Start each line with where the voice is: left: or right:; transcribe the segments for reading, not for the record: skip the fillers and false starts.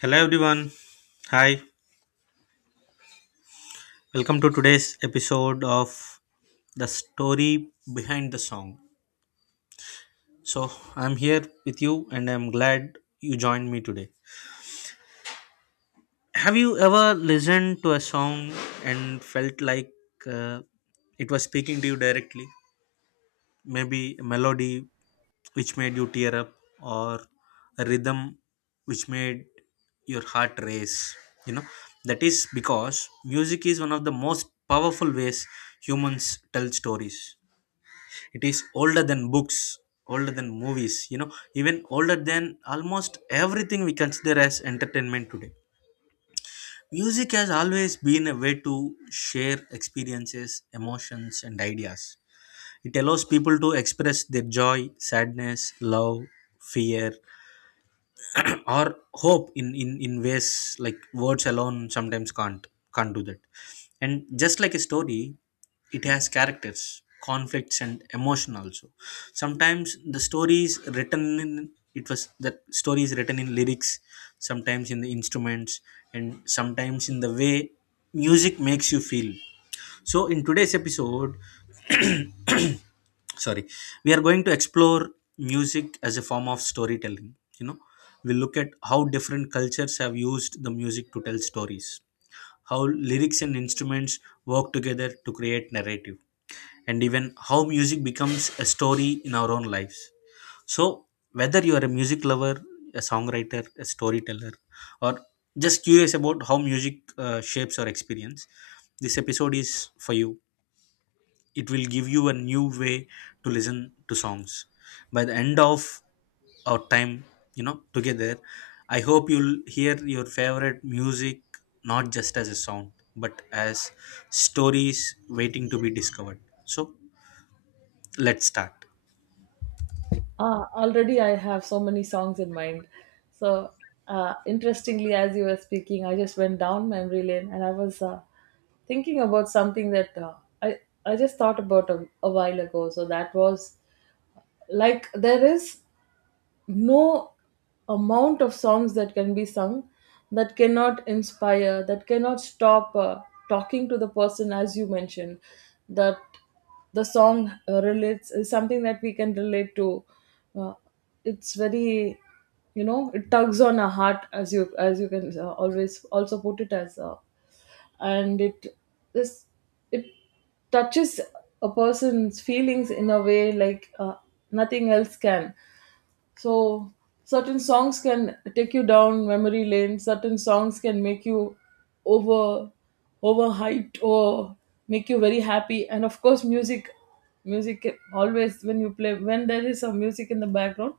left: Hello everyone. Hi. Welcome to today's episode of The Story Behind the Song. So, I'm here with you and I'm glad you joined me today. Have you ever listened to a song and felt like uh, it was speaking to you directly? Maybe a melody which made you tear up, or a rhythm which made your heart race, you know. That is because music is one of the most powerful ways humans tell stories. It is older than books, older than movies, you know, even older than almost everything we consider as entertainment today. Music has always been a way to share experiences, emotions, and ideas. It allows people to express their joy, sadness, love, fear, or hope in ways like words alone sometimes can't do that. And just like a story, it has characters, conflicts, and emotion also. Sometimes the story is written in it was that story is written in lyrics, sometimes in the instruments, and sometimes in the way music makes you feel. So in today's episode, sorry, we are going to explore music as a form of storytelling, you know. We look at how different cultures have used the music to tell stories, how lyrics and instruments work together to create narrative, and even how music becomes a story in our own lives. So whether you are a music lover, a songwriter, a storyteller, or just curious about how music shapes our experience, this episode is for you. It will give you a new way to listen to songs. By the end of our time, you know, together, I hope you'll hear your favorite music not just as a sound, but as stories waiting to be discovered. So let's start.
right: Ah, already I have so many songs in mind. So, interestingly, as you were speaking, I just went down memory lane and I was thinking about something that I, I just thought about a while ago. So, that was like there is no amount of songs that can be sung that cannot inspire, that cannot stop talking to the person, as you mentioned, that the song relates is something that we can relate to. Uh, it's very, it tugs on our heart, as you can always also put it as, and this it touches a person's feelings in a way like nothing else can. So certain songs can take you down memory lane. Certain songs can make you over overhyped or make you very happy. And of course, music can always when you play when there is some music in the background,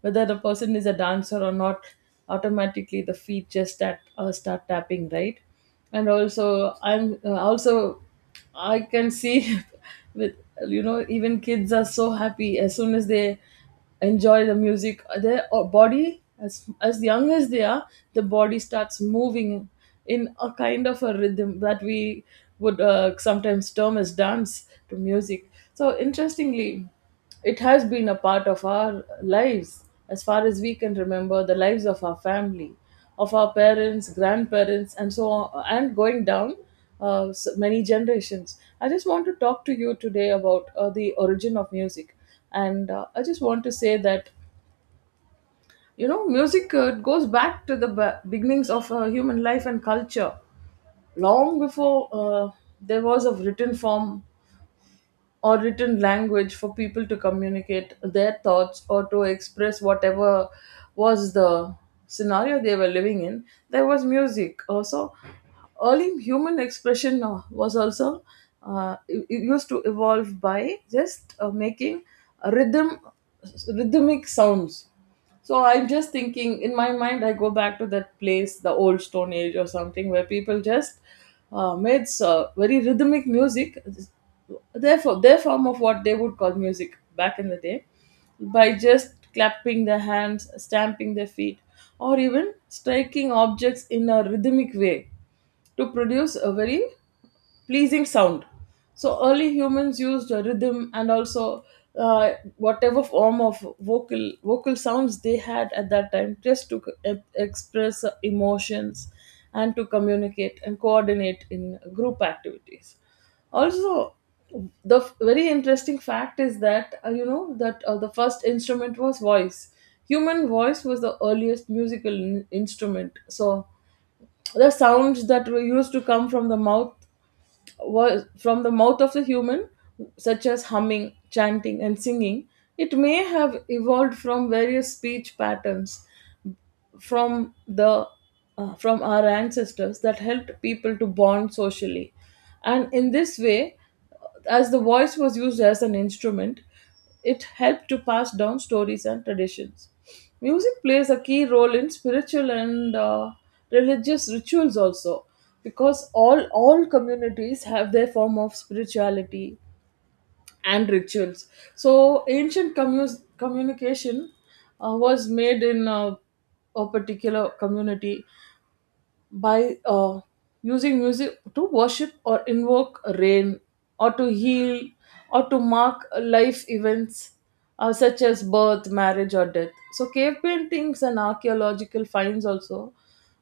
right: whether the person is a dancer or not, automatically the feet just start, start tapping, right? And also I'm also I can see with you know even kids are so happy as soon as they enjoy the music, their body, as young as they are, the body starts moving in a kind of a rhythm that we would sometimes term as dance to music. So interestingly, it has been a part of our lives as far as we can remember, the lives of our family, of our parents, grandparents, and so on, and going down many generations. I just want to talk to you today about the origin of music, and I just want to say that you know music goes back to the beginnings of human life and culture long before there was a written form or written language for people to communicate their thoughts or to express whatever was the scenario they were living in. There was music also. Early human expression was also it used to evolve by just making rhythm rhythmic sounds. So I'm just thinking in my mind, I go back to that place, the old Stone Age or something, where people just made very rhythmic music, therefore their form of what they would call music back in the day, by just clapping their hands, stamping their feet, or even striking objects in a rhythmic way to produce a very pleasing sound. So early humans used a rhythm and also whatever form of vocal sounds they had at that time just to express emotions and to communicate and coordinate in group activities. Also, the very interesting fact is that you know that the first instrument was voice. Human voice was the earliest musical instrument. So the sounds that were used to come from the mouth was from the mouth of the human, such as humming, chanting, and singing. It may have evolved from various speech patterns from the from our ancestors that helped people to bond socially. And in this way, as the voice was used as an instrument, it helped to pass down stories and traditions. Music plays a key role in spiritual and religious rituals also, because all communities have their form of spirituality and rituals. So ancient communication was made in a particular community by using music to worship or invoke rain, or to heal, or to mark life events such as birth, marriage, or death. So, cave paintings and archaeological finds also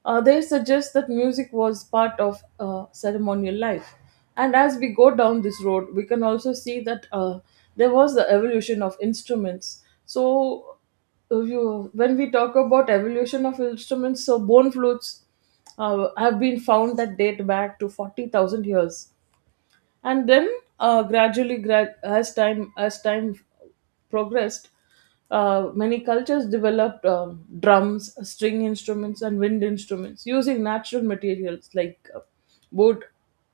right: they suggest that music was part of ceremonial life. And as we go down this road, we can also see that there was the evolution of instruments. So, if you when we talk about evolution of instruments, so bone flutes have been found that date back to 40,000 years. And then as time progressed, many cultures developed drums, string instruments, and wind instruments using natural materials like wood,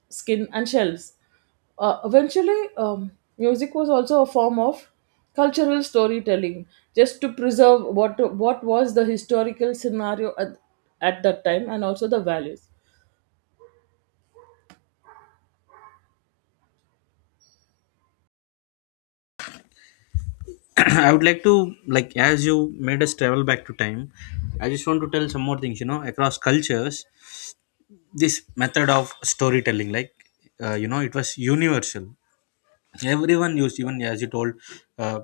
right: skin, and shells. Eventually music was also a form of cultural storytelling, just to preserve what was the historical scenario at that time and also the values.
left: I would like to, like, as you made us travel back to time, I just want to tell some more things, you know. Across cultures, this method of storytelling, like, you know, it was universal. Everyone used, even as you told, uh,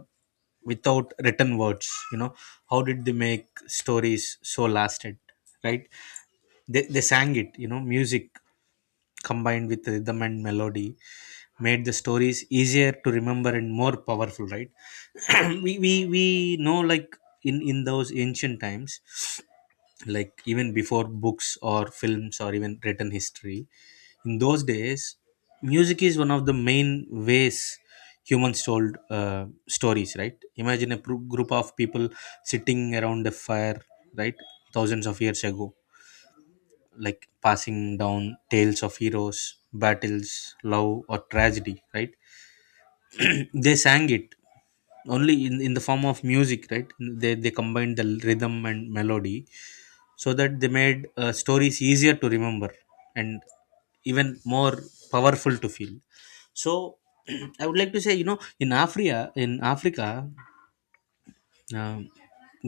left: without written words, you know, how did they make stories so lasted, right? They sang it, you know. Music combined with rhythm and melody made the stories easier to remember and more powerful, right? We know, like, in those ancient times, like even before books or films or even written history, in those days, music is one of the main ways humans told stories, right? Imagine a group of people sitting around a fire, right, thousands of years ago, like passing down tales of heroes, battles, love, or tragedy, right? They sang it only in the form of music, right? They combined the rhythm and melody so that they made stories easier to remember, and even more powerful to feel. So I would like to say, you know, in Africa, in Africa, um,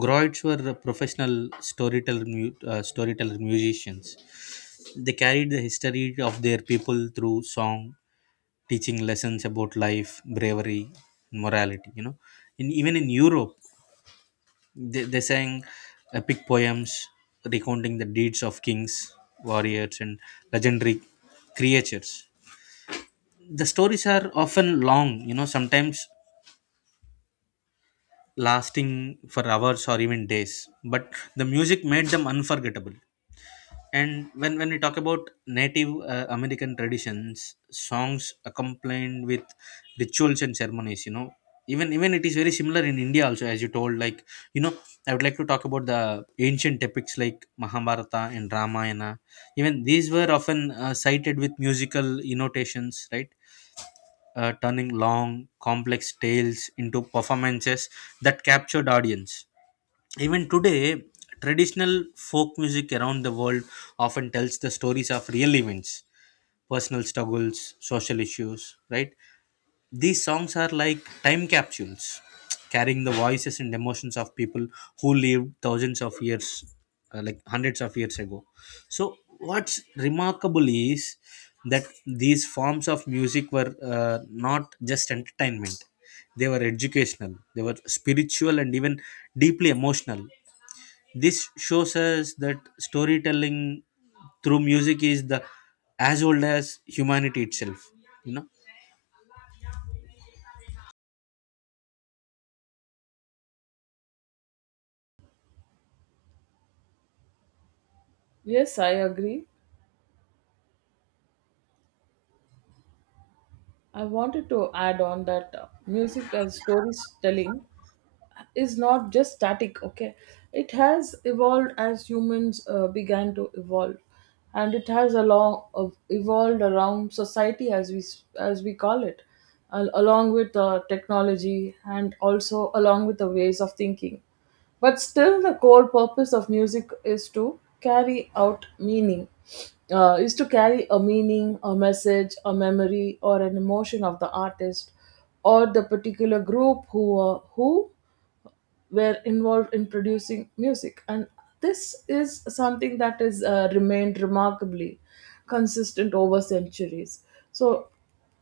left: groits were professional storyteller musicians. They carried the history of their people through song, teaching lessons about life, bravery, and morality. You know, in, even in Europe, they sang epic poems recounting the deeds of kings, warriors, and legendary creatures. The stories are often long, you know, sometimes lasting for hours or even days, but the music made them unforgettable. And when we talk about Native American traditions, songs accompanied with rituals and ceremonies, you know, even even it is very similar in India also, as you told. Like you know, I would like to talk about the ancient epics like Mahabharata and Ramayana. Even these were often cited with musical annotations, right? Turning long, complex tales into performances that captured audience even today, traditional folk music around the world often tells the stories of real events, personal struggles, social issues, right? These songs are like time capsules, carrying the voices and emotions of people who lived thousands of years, like hundreds of years ago. So, what's remarkable is that these forms of music were not just entertainment, they were educational, they were spiritual, and even deeply emotional. This shows us that storytelling through music is the as old as humanity itself. You know,
right: Yes, I agree. I wanted to add on that music and storytelling is not just static, okay? It has evolved as humans began to evolve, and it has along of evolved around society, as as we call it, along with technology and also along with the ways of thinking. But still, the core purpose of music is to carry out meaning, is to carry a meaning, a message, a memory, or an emotion of the artist or the particular group who were involved in producing music. And this is something that has remained remarkably consistent over centuries. So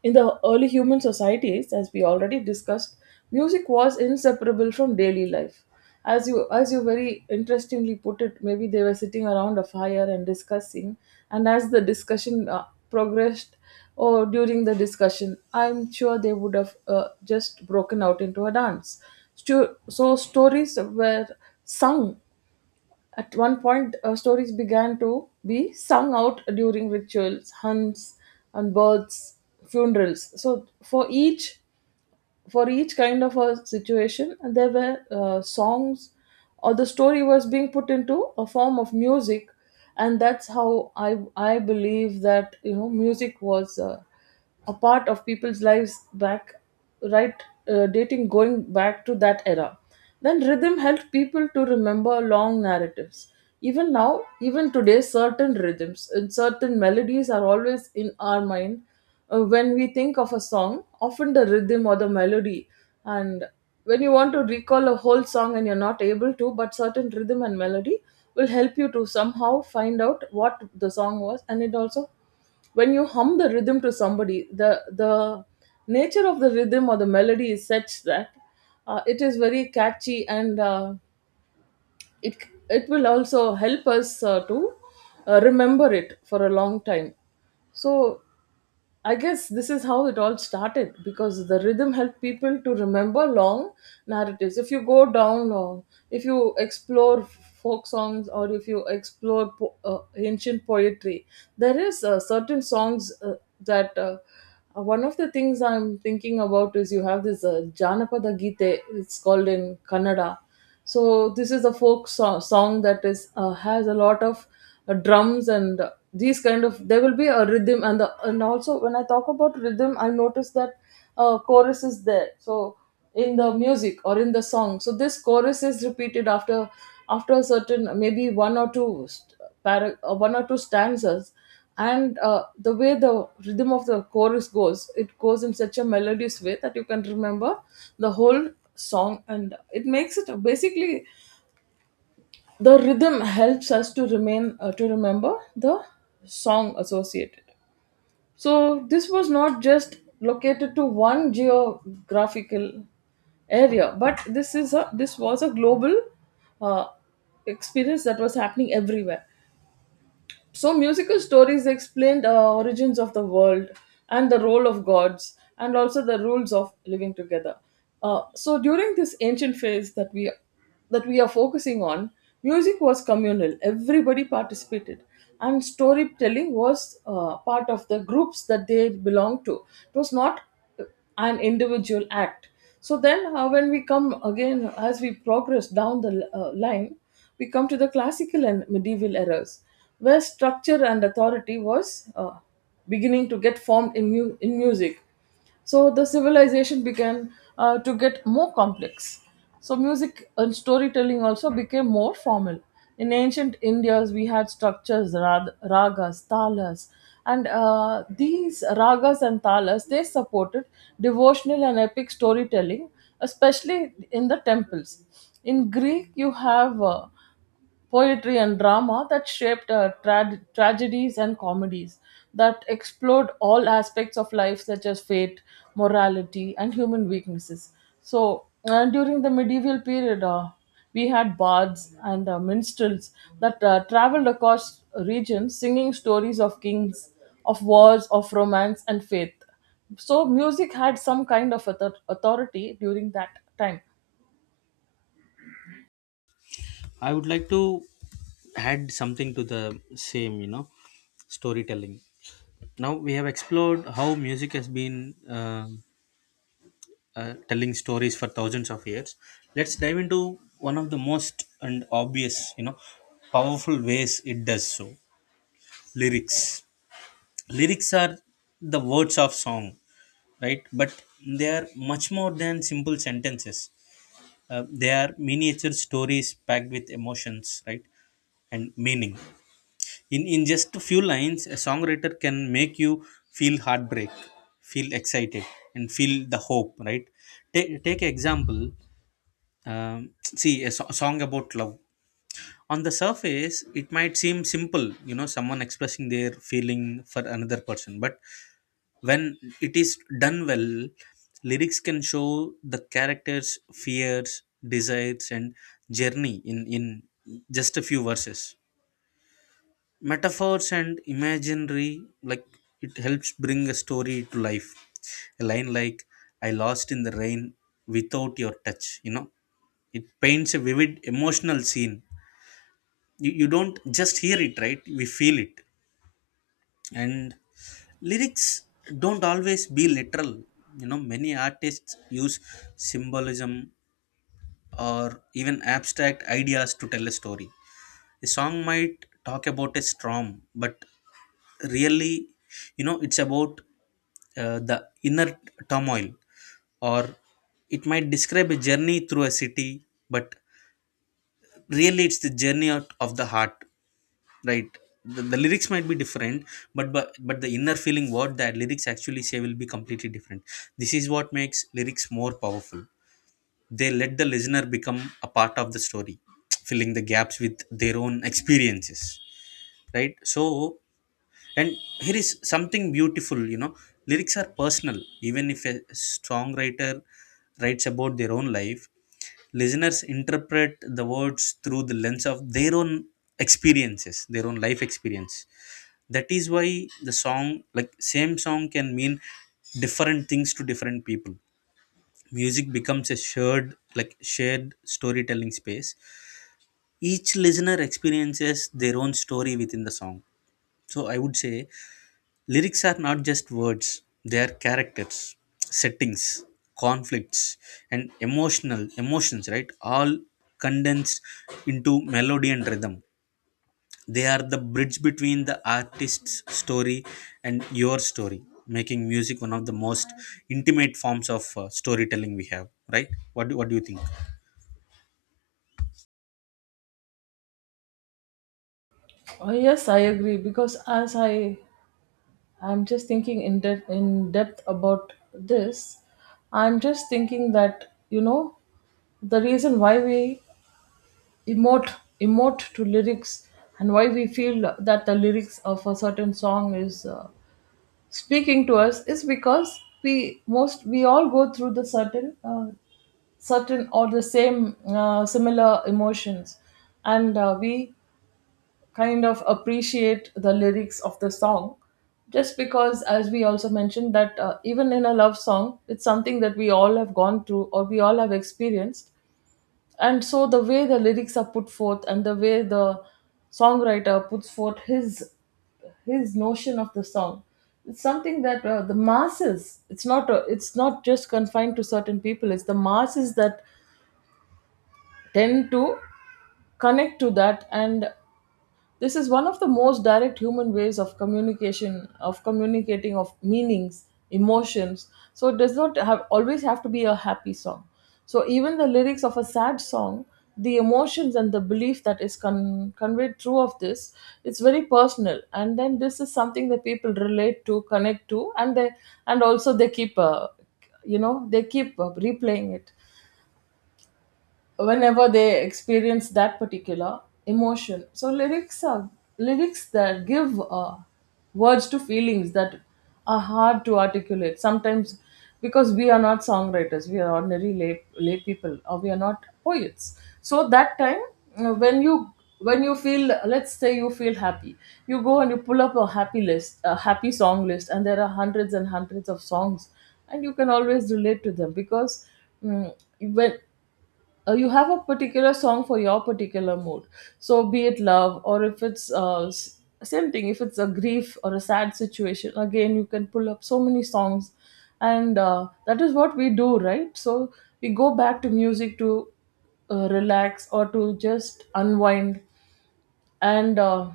right: in the early human societies, as we already discussed, music was inseparable from daily life. As you very interestingly put it, maybe they were sitting around a fire and discussing, and as the discussion progressed, or during the discussion, I'm sure they would have just broken out into a dance. So stories were sung. At one point, stories began to be sung out during rituals, hunts, and births, funerals. So for each, for each kind of a situation, and there were songs, or the story was being put into a form of music. And that's how I believe that you know music was a part of people's lives back, right? Dating, going back to that era. Then rhythm helped people to remember long narratives. Even now, even today, certain rhythms and certain melodies are always in our mind. When we think of a song, often the rhythm or the melody, and when you want to recall a whole song and you're not able to, but certain rhythm and melody will help you to somehow find out what the song was. And it also, when you hum the rhythm to somebody, the nature of the rhythm or the melody is such that it is very catchy, and it it will also help us to remember it for a long time. So I guess this is how it all started, because the rhythm helped people to remember long narratives. If you go down long If you explore folk songs, or if you explore ancient poetry, there is certain songs that one of the things I'm thinking about is you have this janapada gite, it's called in kannada. So this is a folk song that is has a lot of drums and these kind of, there will be a rhythm. And the, and also when I talk about rhythm, I notice that chorus is there. So in the music or in the song, so this chorus is repeated after after a certain maybe one or two para, one or two stanzas. And the way the rhythm of the chorus goes, it goes in such a melodious way that you can remember the whole song. And it makes it basically the rhythm helps us to remain to remember the song associated. So this was not just located to one geographical area, but this is a, this was a global uh, experience that was happening everywhere. So, musical stories explain the origins of the world and the role of gods and also the rules of living together. So, during this ancient phase that we are focusing on, music was communal. Everybody participated, and storytelling was part of the groups that they belonged to. It was not an individual act. So then when we come again as we progress down the line, we come to the classical and medieval eras, where structure and authority was beginning to get formed in, in music. So the civilization began to get more complex. So music and storytelling also became more formal. In ancient India's, we had structures, ragas, talas, and these ragas and talas, they supported devotional and epic storytelling, especially in the temples. In Greek, you have poetry and drama that shaped tragedies and comedies that explored all aspects of life, such as fate, morality, and human weaknesses. So, during the medieval period, we had bards and minstrels that traveled across regions singing stories of kings, of wars, of romance, and faith. So, music had some kind of authority during that time.
left: I would like to add something to the same. You know, storytelling. Now we have explored how music has been telling stories for thousands of years. Let's dive into one of the most and obvious, you know, powerful ways it does so: lyrics. Lyrics are the words of song, right? But they are much more than simple sentences. They are miniature stories packed with emotions, right, and meaning. In just a few lines, a songwriter can make you feel heartbreak, feel excited, and feel the hope, right? Take example, um, see a song about love. On the surface it might seem simple, you know, someone expressing their feeling for another person, but when it is done well, lyrics can show the character's fears, desires, and journey in just a few verses. Metaphors and imaginary, like, it helps bring a story to life. A line like, I lost in the rain without your touch, you know, it paints a vivid emotional scene. You don't just hear it, right? We feel it. And lyrics don't always be literal, you know. Many artists use symbolism or even abstract ideas to tell a story. A song might talk about a storm but really, you know, it's about the inner turmoil, or it might describe a journey through a city, but really it's the journey out of the heart, right? The lyrics might be different, but, but the inner feeling what that lyrics actually say will be completely different. This is what makes lyrics more powerful. They let the listener become a part of the story, filling the gaps with their own experiences, right? So, and here is something beautiful, you know, lyrics are personal. Even if a songwriter writes about their own life, listeners interpret the words through the lens of their own experiences, their own life experience. That is why the song, like same song can mean different things to different people. Music becomes a shared, like shared storytelling space. Each listener experiences their own story within the song. So I would say lyrics are not just words, they are characters, settings, conflicts, and emotional emotions, right, all condensed into melody and rhythm. They are the bridge between the artist's story and your story, making music one of the most intimate forms of storytelling we have, right? What what do you think?
right: Oh, yes, I agree. Because as I, I'm just thinking in depth about this. I'm just thinking that the reason why we emote emote to lyrics and why we feel that the lyrics of a certain song is speaking to us is because we all go through the certain certain or the same similar emotions and we kind of appreciate the lyrics of the song just because as we also mentioned that even in a love song it's something that we all have gone through or we all have experienced. And so the way the lyrics are put forth and the way the songwriter puts forth his notion of the song, it's something that, the masses, it's not just confined to certain people, it's the masses that tend to connect to that. And this is one of the most direct human ways of communication, of communicating of meanings, emotions. So it does not have always have to be a happy song. So even the lyrics of a sad song, the emotions and the belief that is conveyed through of this, it's very personal. And then this is something that people relate to, connect to, and they and also they keep, they keep replaying it whenever they experience that particular emotion. So lyrics that give words to feelings that are hard to articulate sometimes, because we are not songwriters, we are ordinary lay people, or we are not poets. So that time, uh, when you when you feel, let's say you feel happy, you go and you pull up a happy list a happy song list, and there are hundreds and hundreds of songs, and you can always relate to them because, mm, when you have a particular song for your particular mood. So be it love, or if it's same thing, if it's a grief or a sad situation, again you can pull up so many songs. And that is what we do, right? So we go back to music to relax or to just unwind. And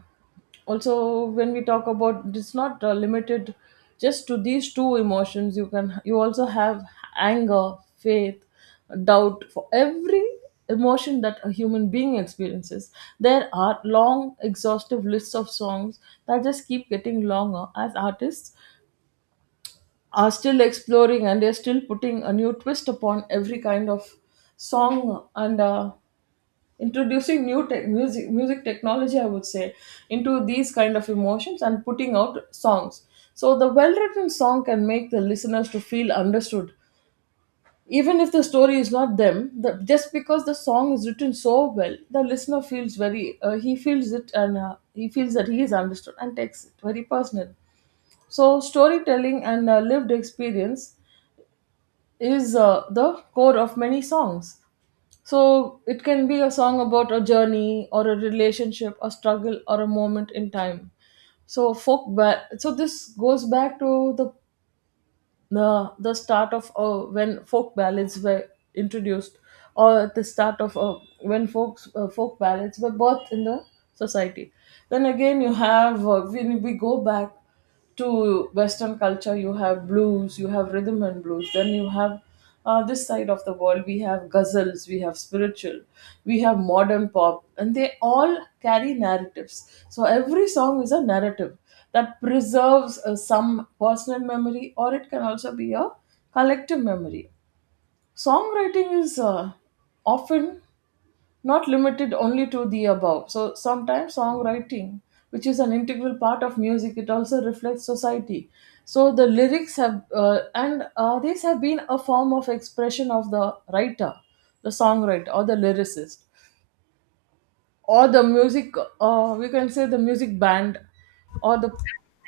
right: also when we talk about, it's not limited just to these two emotions, you can, you also have anger, faith, doubt. For every emotion that a human being experiences, there are long exhaustive lists of songs that just keep getting longer as artists are still exploring and they're still putting a new twist upon every kind of song, and introducing new tech music, music technology I would say, into these kind of emotions and putting out songs. So the well written song can make the listeners to feel understood, even if the story is not them, just because the song is written so well, the listener feels very he feels it, and he feels that he is understood and takes it very personal. So storytelling and lived experience is the core of many songs. So it can be a song about a journey or a relationship, a struggle or a moment in time. So so this goes back to the the start of when folk ballads were introduced, or at the start of when folks folk ballads were birthed in the society. Then again you have, when we go back to western culture, you have blues, you have rhythm and blues, then you have, this side of the world we have ghazals, we have spiritual, we have modern pop, and they all carry narratives. So every song is a narrative that preserves some personal memory, or it can also be a collective memory. Songwriting is often not limited only to the above. So sometimes songwriting, which is an integral part of music, it also reflects society. So the lyrics have, and these have been a form of expression of the writer, the songwriter, or the lyricist, or the music, we can say the music band, or the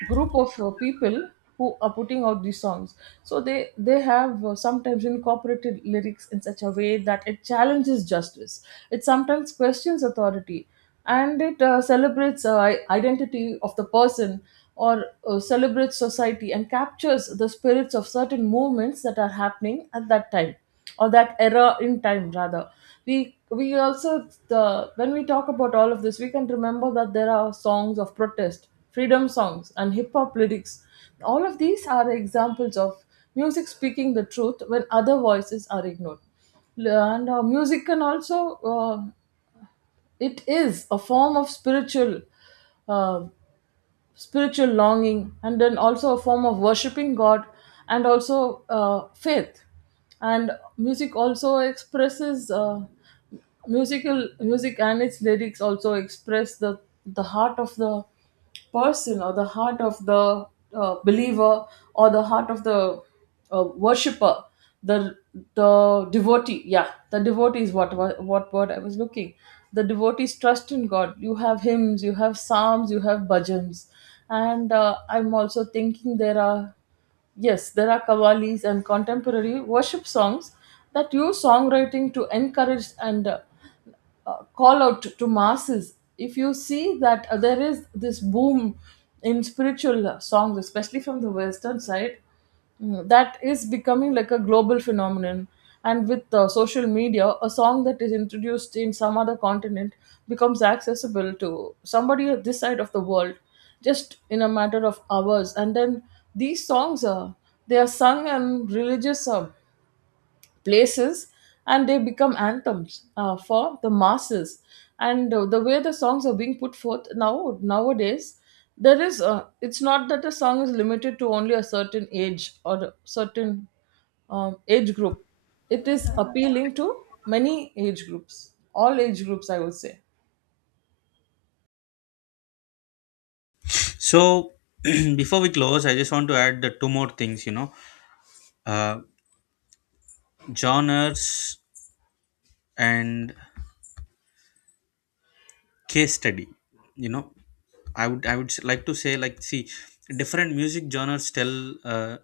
right: group of people who are putting out these songs. So they have sometimes incorporated lyrics in such a way that it challenges justice, it sometimes questions authority, and it celebrates identity of the person, or celebrates society, and captures the spirits of certain movements that are happening at that time, or that era in time rather. We also the when we talk about all of this, we can remember that there are songs of protest, freedom songs, and hip hop lyrics. All of these are examples of music speaking the truth when other voices are ignored. And music can also it is a form of spiritual uh, longing, and then also a form of worshiping God, and also faith. And music also expresses music and its lyrics also express the heart of the person, or the heart of the believer, or the heart of the worshipper, the the devotee. Yeah, the devotee is what word I was looking. The devotees trust in God. You have hymns, you have psalms, you have bhajans, and I'm also thinking there are, yes there are kavalis and contemporary worship songs that use songwriting to encourage and call out to masses. If you see that there is this boom in spiritual songs, especially from the western side, that is becoming like a global phenomenon. And with social media, a song that is introduced in some other continent becomes accessible to somebody at this side of the world just in a matter of hours. And then these songs are, they are sung in religious places, and they become anthems for the masses. And the way the songs are being put forth now nowadays, there is it's not that the song is limited to only a certain age or a certain age group, it is appealing to many age groups, all age groups I would say.
left: So, before we close, I just want to add the two more things, you know, uh, genres and case study. You know, like to say, like, see, different music genres tell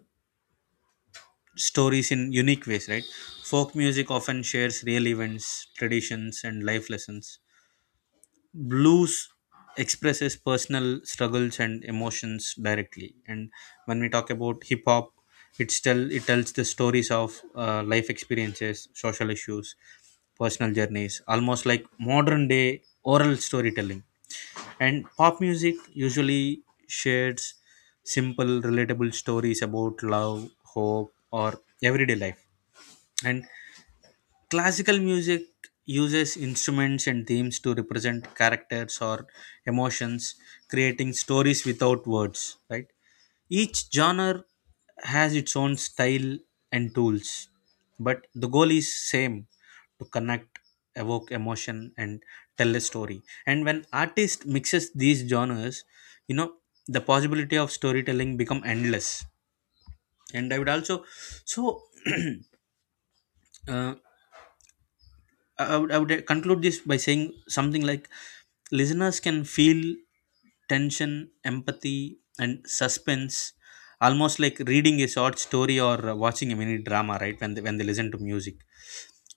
left: stories in unique ways, right? Folk music often shares real events, traditions, and life lessons, blues expresses personal struggles and emotions directly, and when we talk about hip hop, it's tell it tells the stories of life experiences, social issues, personal journeys, almost like modern day oral storytelling. And pop music usually shares simple relatable stories about love, hope, or everyday life. And classical music uses instruments and themes to represent characters or emotions, creating stories without words, right? Each genre has its own style and tools, but the goal is same: to connect, evoke emotion, and tell a story. And when artist mixes these genres, you know, the possibility of storytelling become endless. And I would also so uh, I would conclude this by saying something like, listeners can feel tension, empathy, and suspense, almost like reading a short story or watching a mini drama, right? When they listen to music.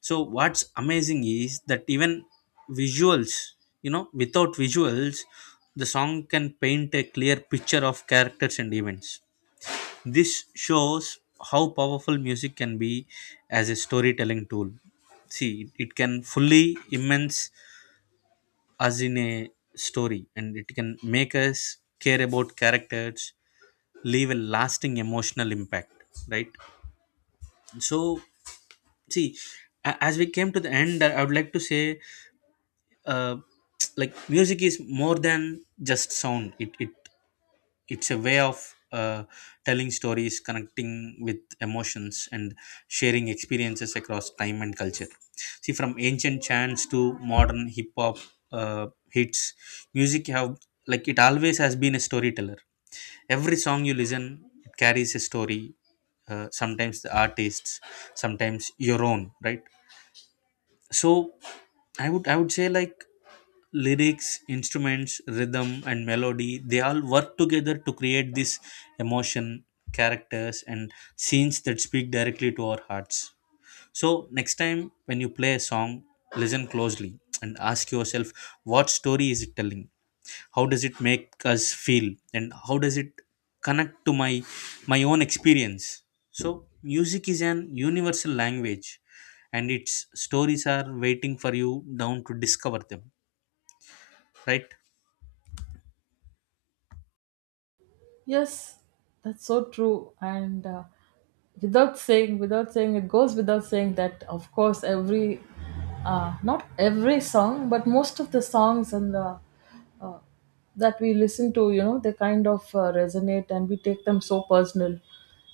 left: So, what's amazing is that even visuals, you know, without visuals, the song can paint a clear picture of characters and events. This shows how powerful music can be as a storytelling tool. See, it can fully immerse us in a story and it can make us care about characters, leave a lasting emotional impact, right? So, see, as we came to the end, I would like to say, uh, like, music is more than just sound, it it's a way of uh, telling stories, connecting with emotions, and sharing experiences across time and culture. See, from ancient chants to modern hip hop hits, music have, like, it always has been a storyteller. Every song you listen, it carries a story, sometimes the artists, sometimes your own, right? So I would say, like, lyrics, instruments, rhythm, and melody, they all work together to create this emotion, characters, and scenes that speak directly to our hearts. So next time when you play a song, listen closely and ask yourself, what story is it telling? How does it make us feel, and how does it connect to my my own experience? So music is an universal language, and its stories are waiting for you down to discover them, right?
right: Yes, that's so true. And without saying, it goes without saying that, of course, every, not every song, but most of the songs and the uh, that we listen to, they kind of resonate, and we take them so personal.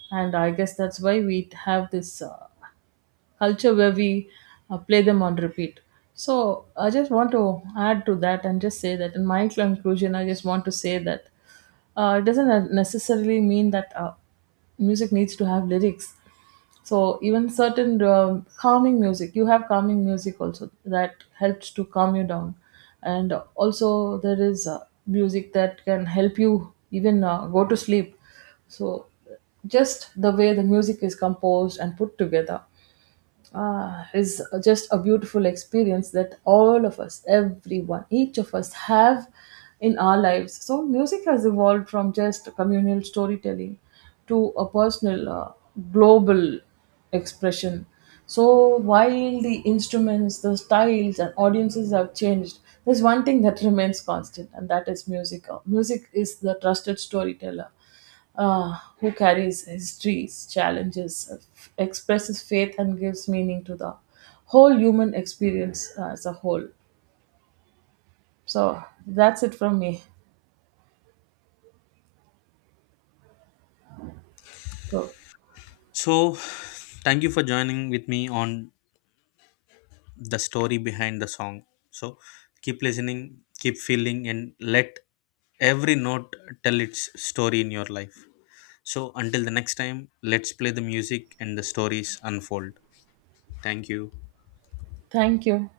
right: And I guess that's why we have this culture where we play them on repeat. So I just want to add to that and just say that in my conclusion, I just want to say that it doesn't necessarily mean that music needs to have lyrics. So even certain calming music, you have calming music also that helps to calm you down, and also there is music that can help you even go to sleep. So just the way the music is composed and put together, ah, is just a beautiful experience that all of us, everyone, each of us have in our lives. So, music has evolved from just communal storytelling to a personal, global expression. So, while the instruments, the styles, and audiences have changed, there's one thing that remains constant, and that is music. Music is the trusted storyteller uh, who carries histories, challenges, expresses faith, and gives meaning to the whole human experience as a whole. So that's it from me. So
left: So thank you for joining with me on The Story Behind the Song. So keep listening, keep feeling, and let every note tell its story in your life. So until the next time, let's play the music and the stories unfold. Thank you.
right: thank you.